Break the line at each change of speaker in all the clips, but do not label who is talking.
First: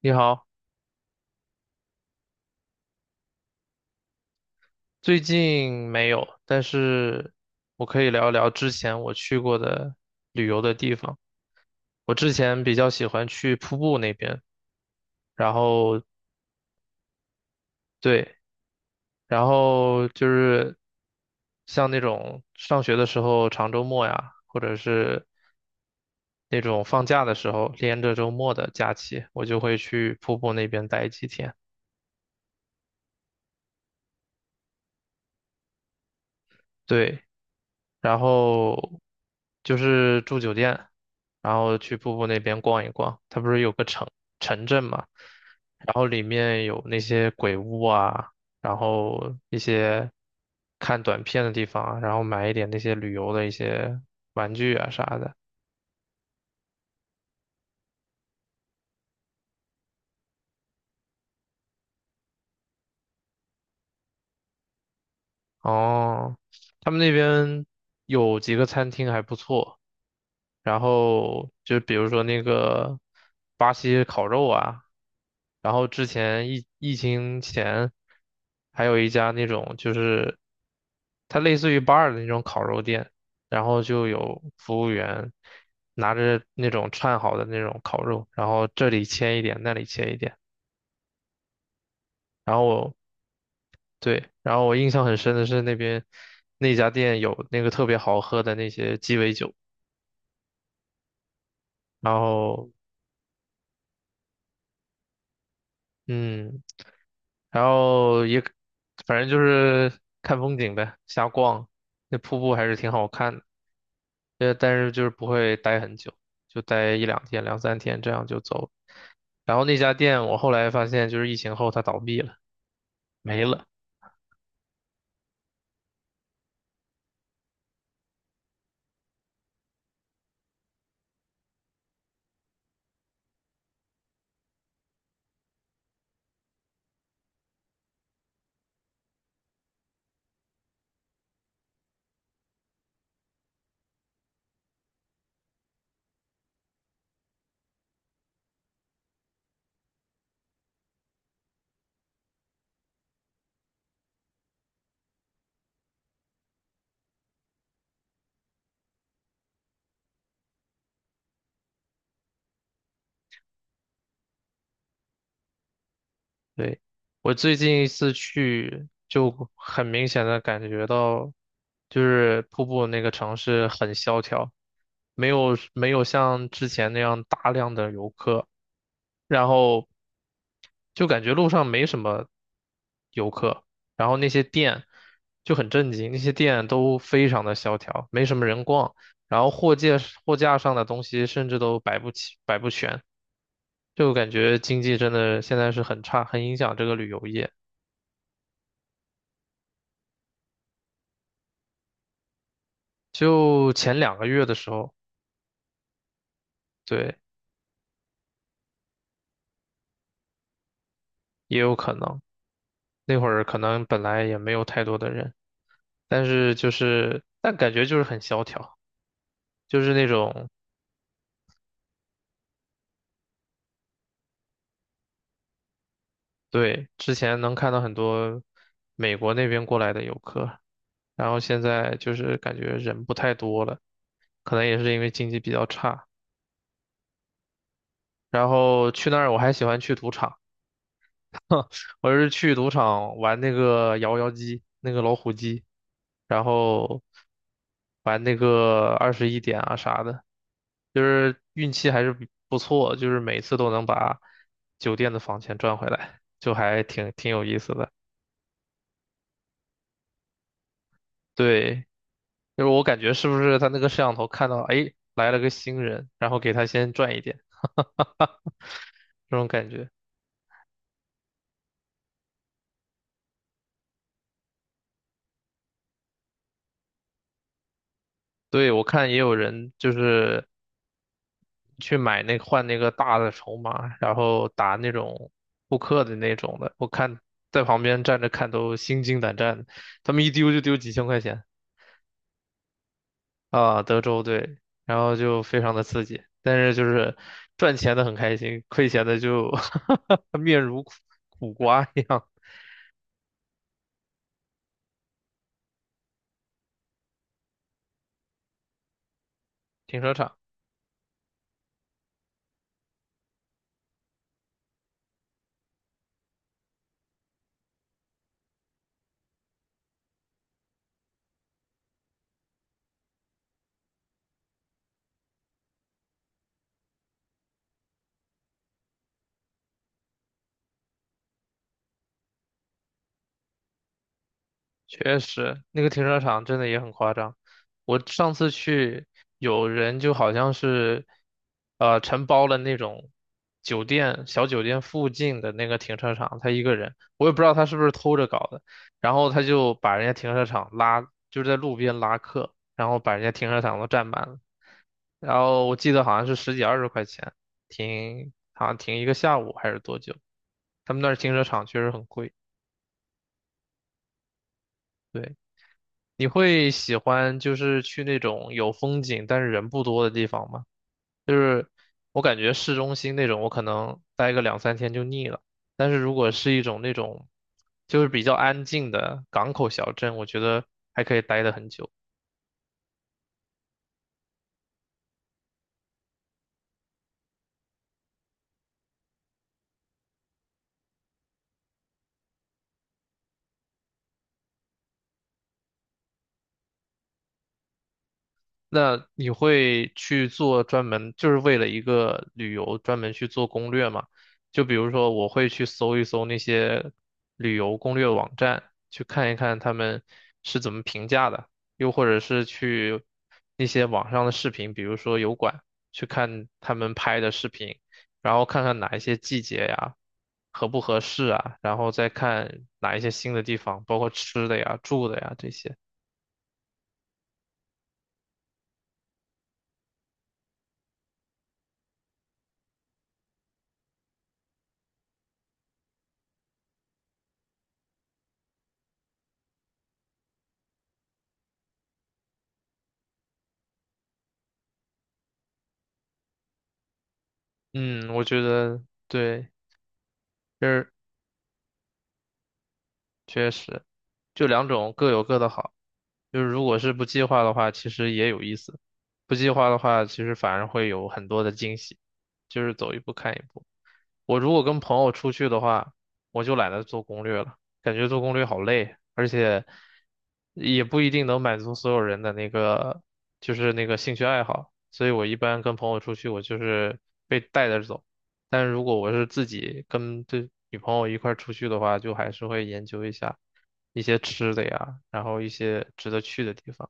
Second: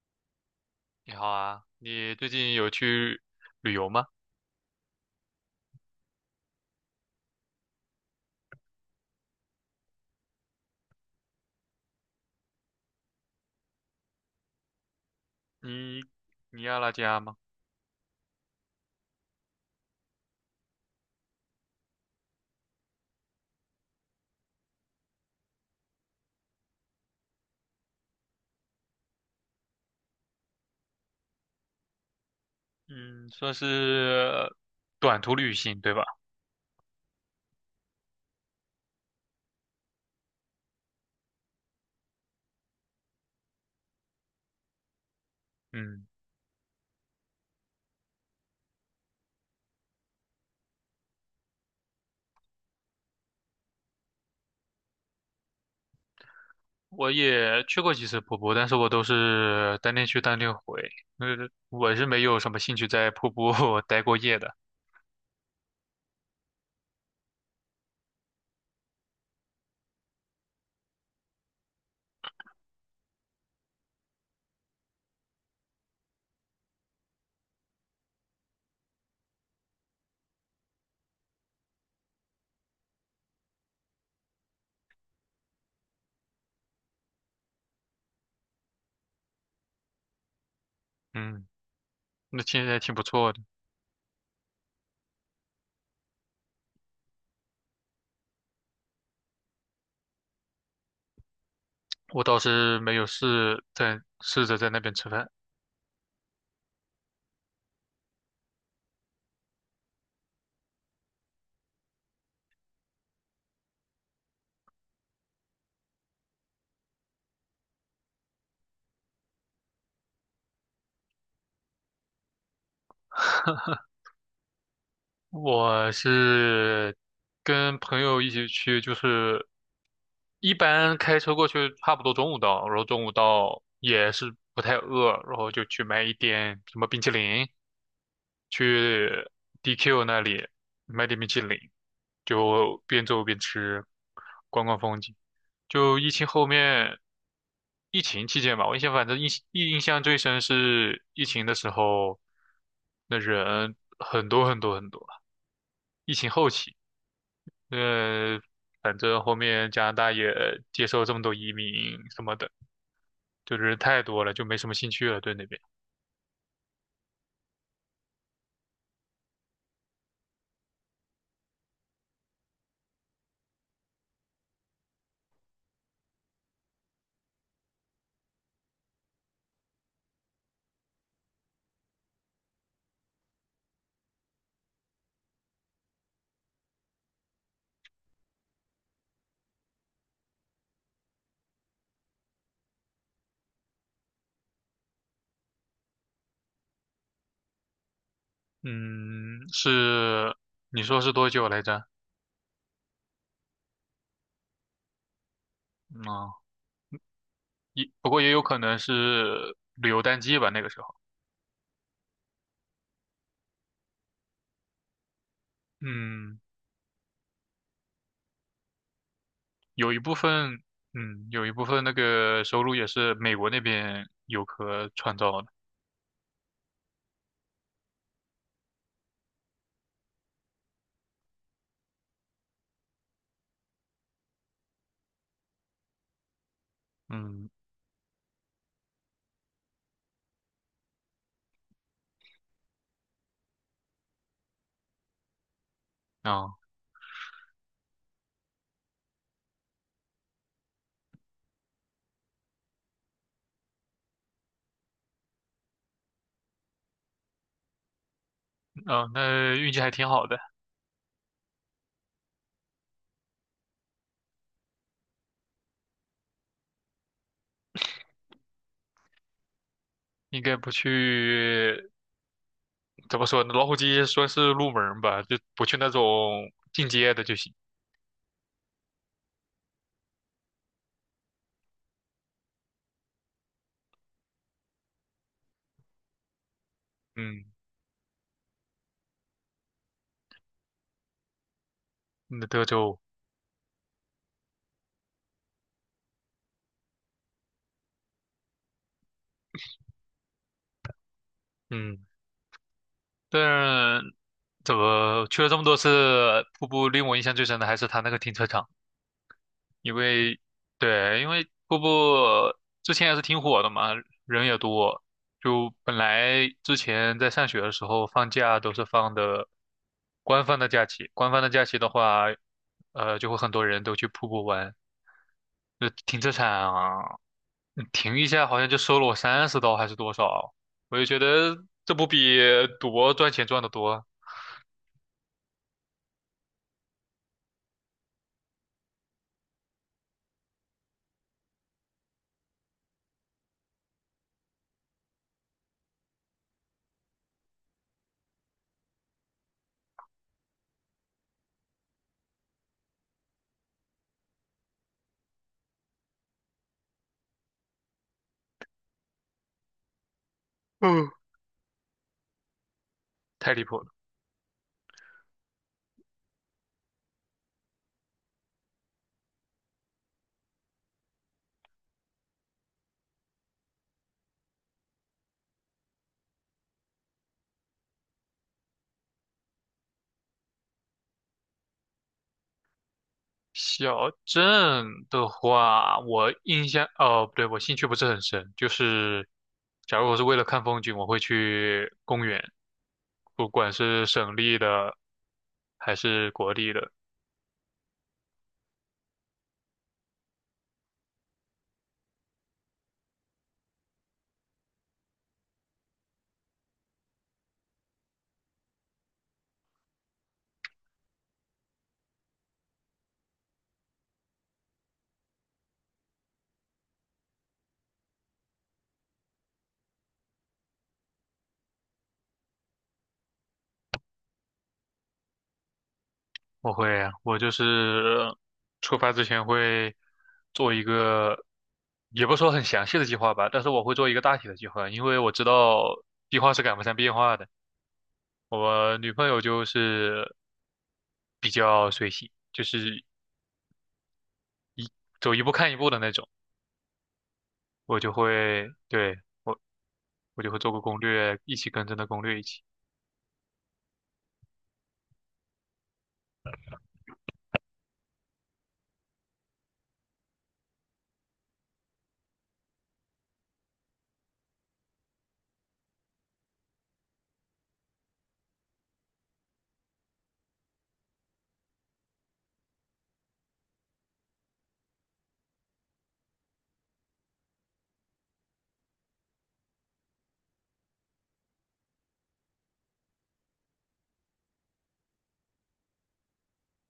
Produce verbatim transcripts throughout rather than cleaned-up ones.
你好。
你好啊，你最近有去旅游吗？
最近没有，但是我可以聊一聊之前我去过的旅游的地方。我之前比较喜欢去瀑布那边，然后
你尼亚拉加吗？
对。然后就是像那种上学的时候长周末呀，或者是那种放假的时候连着周末的假期，我就会去瀑布那边待几天。
嗯，算是短途旅行，对吧？
对，然后就是住酒店，然后去瀑布那边逛一逛。它不是有个城城镇嘛，然后
嗯，
里面有那些鬼屋啊，然后一些看短片的地方啊，然后买一点那些旅游的一些玩具啊啥的。
我也去过几次瀑布，但是我都是当天去当天回，呃，我是没有什么兴趣在瀑布 待过夜的。
哦，他们那边有几个餐厅还不错，然后就比如说那个巴西烤肉啊，然后之前疫疫情前还有一家那种就是它类似于 B A R 的那种烤肉店，然后就有服务员拿着那种串好的那种烤肉，然后这里切一点，那里切一点。
嗯，那其
然后
实还挺
我
不错的。
对，然后我印象很深的是那边那家店有那个特别好喝的那些鸡尾酒。然
我倒
后。
是没有试在试着在那边吃饭，
嗯，然后也反正就是看风景呗，瞎逛。那瀑布还是挺好看的，呃，但是就是不会待很久，就待一两天、两三天，这样就走了。然后那家店我后来发现，就是疫情后它倒闭了，没了。
我是跟朋友一起去，就是一般开车过去差不多中午到，然后中午到也是不太饿，然后就去买一点什么冰淇淋，去 D Q 那里买点冰淇淋，就边走边吃，逛逛风景。就疫情后面，疫情期间吧，我印象反正印印象最深是疫情的时候，那人很多很多很多。疫情后期，呃，反正后面加拿大也接受这么多移民什么的，就是太多了，就没什么兴趣了，对那边。
对，我最近一次去，就很明显的感觉到，就是瀑布那个城市很萧条，没有没有像之前那样大量的游客，然后就感觉路上没什么游客，然后那些店就很震惊，那些店都非常的萧条，没什么人逛，然后货架货架上的东西甚至都摆不起，摆不全。就感觉经济真的现在是很差，很影响这个旅游业。
嗯，是，你说是多久来着？
就前两个月的时候，
嗯，
对，
也不过也有可能是旅游淡季吧，那个时候。
也有可能，那会儿可能本来也没有太多的人，但
嗯，
是就是，但感觉就是很萧条，就
有
是
一
那
部
种。
分，嗯，有一部分那个收入也是美国那边游客创造的。
对，之前能看到很多美国那边过来的游客，然后现在就是感觉人不太多了，可能也是因为经济比较差。
嗯，
然后去那儿我还喜欢去赌场。我是去赌场玩那个摇摇机，那个老虎机，然
啊、
后玩那个二十一点啊啥的，就是运气还是比不错，就是每次都能把酒店的房钱赚回来，就还挺挺有意思的。
啊、那运气还挺好的，
对，就是我感觉是不是他那个摄像头看到，哎，来了个新人，然后给他先赚一点这种感觉。
应该不去怎么说呢？老虎机说是入门儿吧，就不去那种进阶的就行。
对，我看也有人就是去买那换那个大的筹码，然后打那种扑克的那种的，我看
嗯，
在旁边站着看都心惊胆战，他们一丢就丢几千块钱。
那德州，
啊，德州对，然后就非常的刺激，但是就是赚钱的很开心，亏钱的就 面如苦苦瓜一
嗯，
样。
但怎么去了这么多次瀑布，令我印象最深的还是它那个停车场，因
停车场。
为对，因为瀑布之前也是挺火的嘛，人也多。就本来之前在上学的时候放假都是放的官方的假期，官方的假期的话，呃，就会很多人都去瀑布玩，就停车场啊嗯停一下好像就收了我三十刀还是多少，我就觉得这不比赌博赚钱赚得多，
确实，那个停车场真的也很夸张。我上次去，有人就好像是，呃，承包了那种酒店小酒店附近的那个停车场，他一个人，我也不知道他是不是偷着搞的。然后他就把人家停车场拉，就是在路边拉客，然后把人家停车场都占满了。然后我记得好像是十几二十块钱停，好像停一个下午还是多久？他们那
嗯，
儿停车场确实很贵。
太离谱了。
对。你会喜欢就是去那种有风景但是人不多的地方吗？就是我感觉市中心那种，我可能待个两三天就腻了。但是如果是一种那种就是比较安静的港口小镇，我觉得还可以待得很久。
小镇的话，我印象，哦，不对，我兴趣不是很深，就是假如我是为了看风景，我会去公园，不管是省立的还是国立的。
那你会去做专门，就是为了一个旅游专门去做攻略吗？就比如说，我会去搜一搜那些旅游攻略网站，去看一看他们是怎么评价的，又或者是去那些网上的视频，比如说油管，去看他们拍的视频，然后看看哪一些季节呀，合不合适啊，然后再看哪一些新的地方，包括吃的呀、住的呀这些。
我会，我就是出发之前会做一个，也不说很详细的计划吧，但是我会做一个大体的计划，因为我知道计划是赶不上变化的。我女朋友就是比较随性，就是走一步看一步的那种，我就
嗯，我觉
会，
得
对，
对。
我我就会
就
做个
是
攻略，一起跟着那攻略一起。
确实，就两种各有各的好。就是如果是不计划的话，其实也有意思；不计划的话，其实反而会有很多的惊喜，就是走一步看一步。我如果跟朋友出去的话，我就懒得做攻略了，感觉做攻略好累，而且也不一定能满足所有人的那个，就是那个兴趣爱好。所以我一般跟朋友出去，我就是被带着走。但如果我是自己跟对女朋友一块儿出去的话，就还是会研究一下一些吃的呀，然后一些值得去的地方。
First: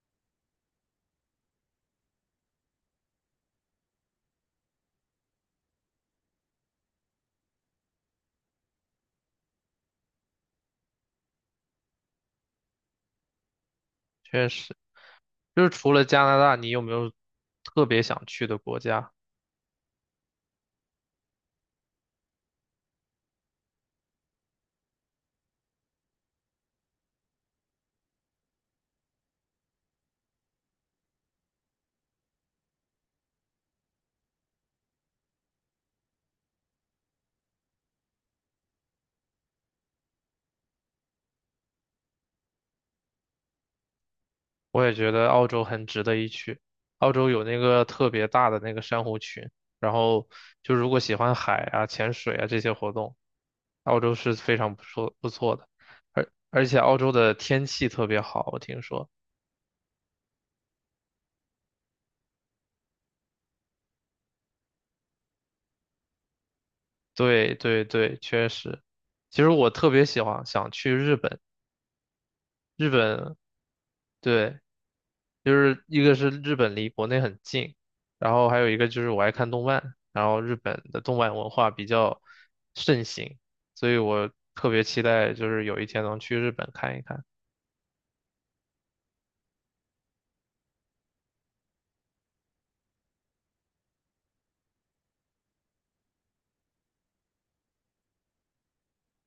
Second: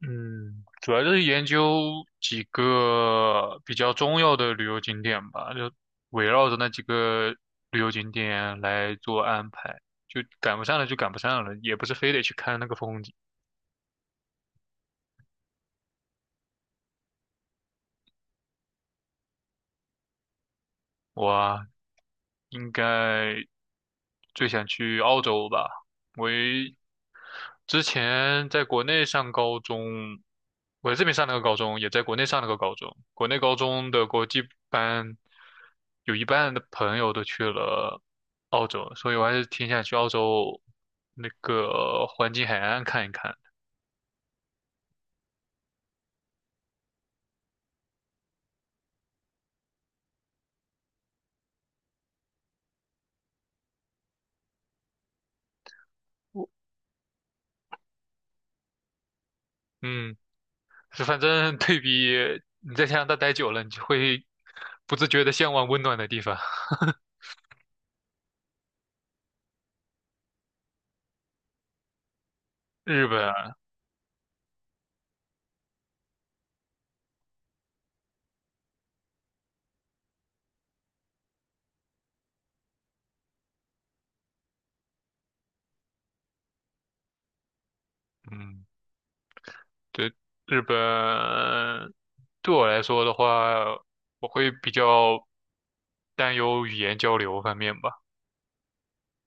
嗯，主要就是研究几个比较重要的旅游景点吧，就围绕着那几个旅游景点来做安排，就赶不上了就赶不上了，也不是非得去看那个风景。
确实，就是除了加拿大，你有没有特别想去的国家？
我啊应该最想去澳洲吧，我也之前在国内上高中，我在这边上了个高中，也在国内上了个高中。国内高中的国际班，有一半的朋友都去了澳洲，所以我还是挺想去澳洲那个黄金海岸看一看。
我也觉得澳洲很值得一去。澳洲有那个特别大的那个珊瑚群，然后就如果喜欢海啊、潜水啊这些活动，澳洲是非常不错不错的。而而且澳洲的天气特别好，我听说。
嗯，是反正对比你在加拿大待久了，你就会不自觉的向往温暖的地方。
对对对，确实。其实我特别喜欢想去日本，日
日本
本
啊
对。就是一个是日本离国内很近，然后还有一个就是我爱看动漫，然后日本的动漫文化比较盛行，所以我特别期待就是有一天能去日本看一看。
嗯，对，日本对我来说的话，我会比较。担忧语言交流方面吧。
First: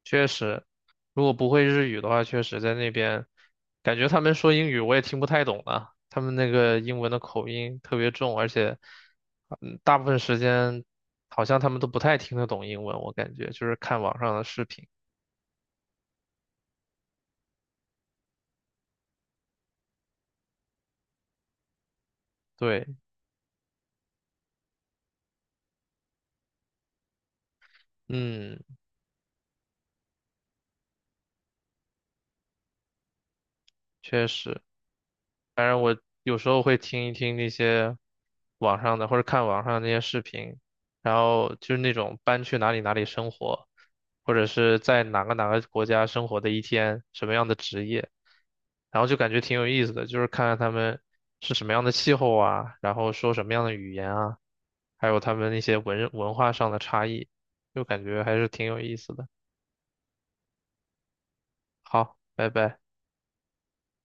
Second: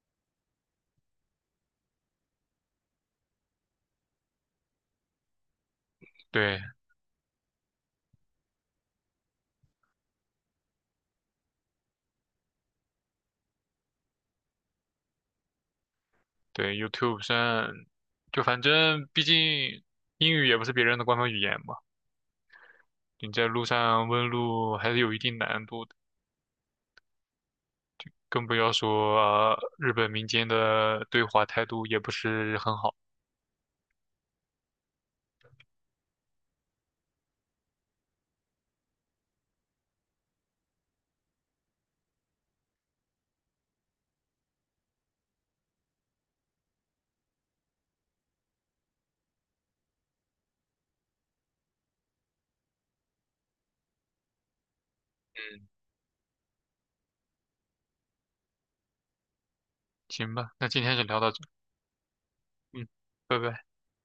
确实，如果不会日语的话，确实在那边感觉他们说英语我也听不太懂啊，他们那
对
个英文的口音特别重，而且嗯，大部分时间好像他们都不太听得懂英文，我感觉就是看网上的视频。
对，YouTube 上就反正毕竟英语也不是别人的官方语言嘛，
对，
你在路上问路还是有一定难度的，更不
嗯，
要说，呃日本民间的对华态度也不是很好。
确实。反正我有时候会听一听那些网上的，或者看网上那些视频，然后就是那种搬去哪里哪里生活，或者是在哪个哪个国家生活的一天，什么样的职业，然后就感觉挺有意思的，就是看看他们是什么样的气候啊，然后说什么样的语言啊，还有他们那
嗯，
些文文化上的差异，就感觉还是挺有意思的。
行吧，那今天就聊到这，
好，拜拜。
嗯，拜拜。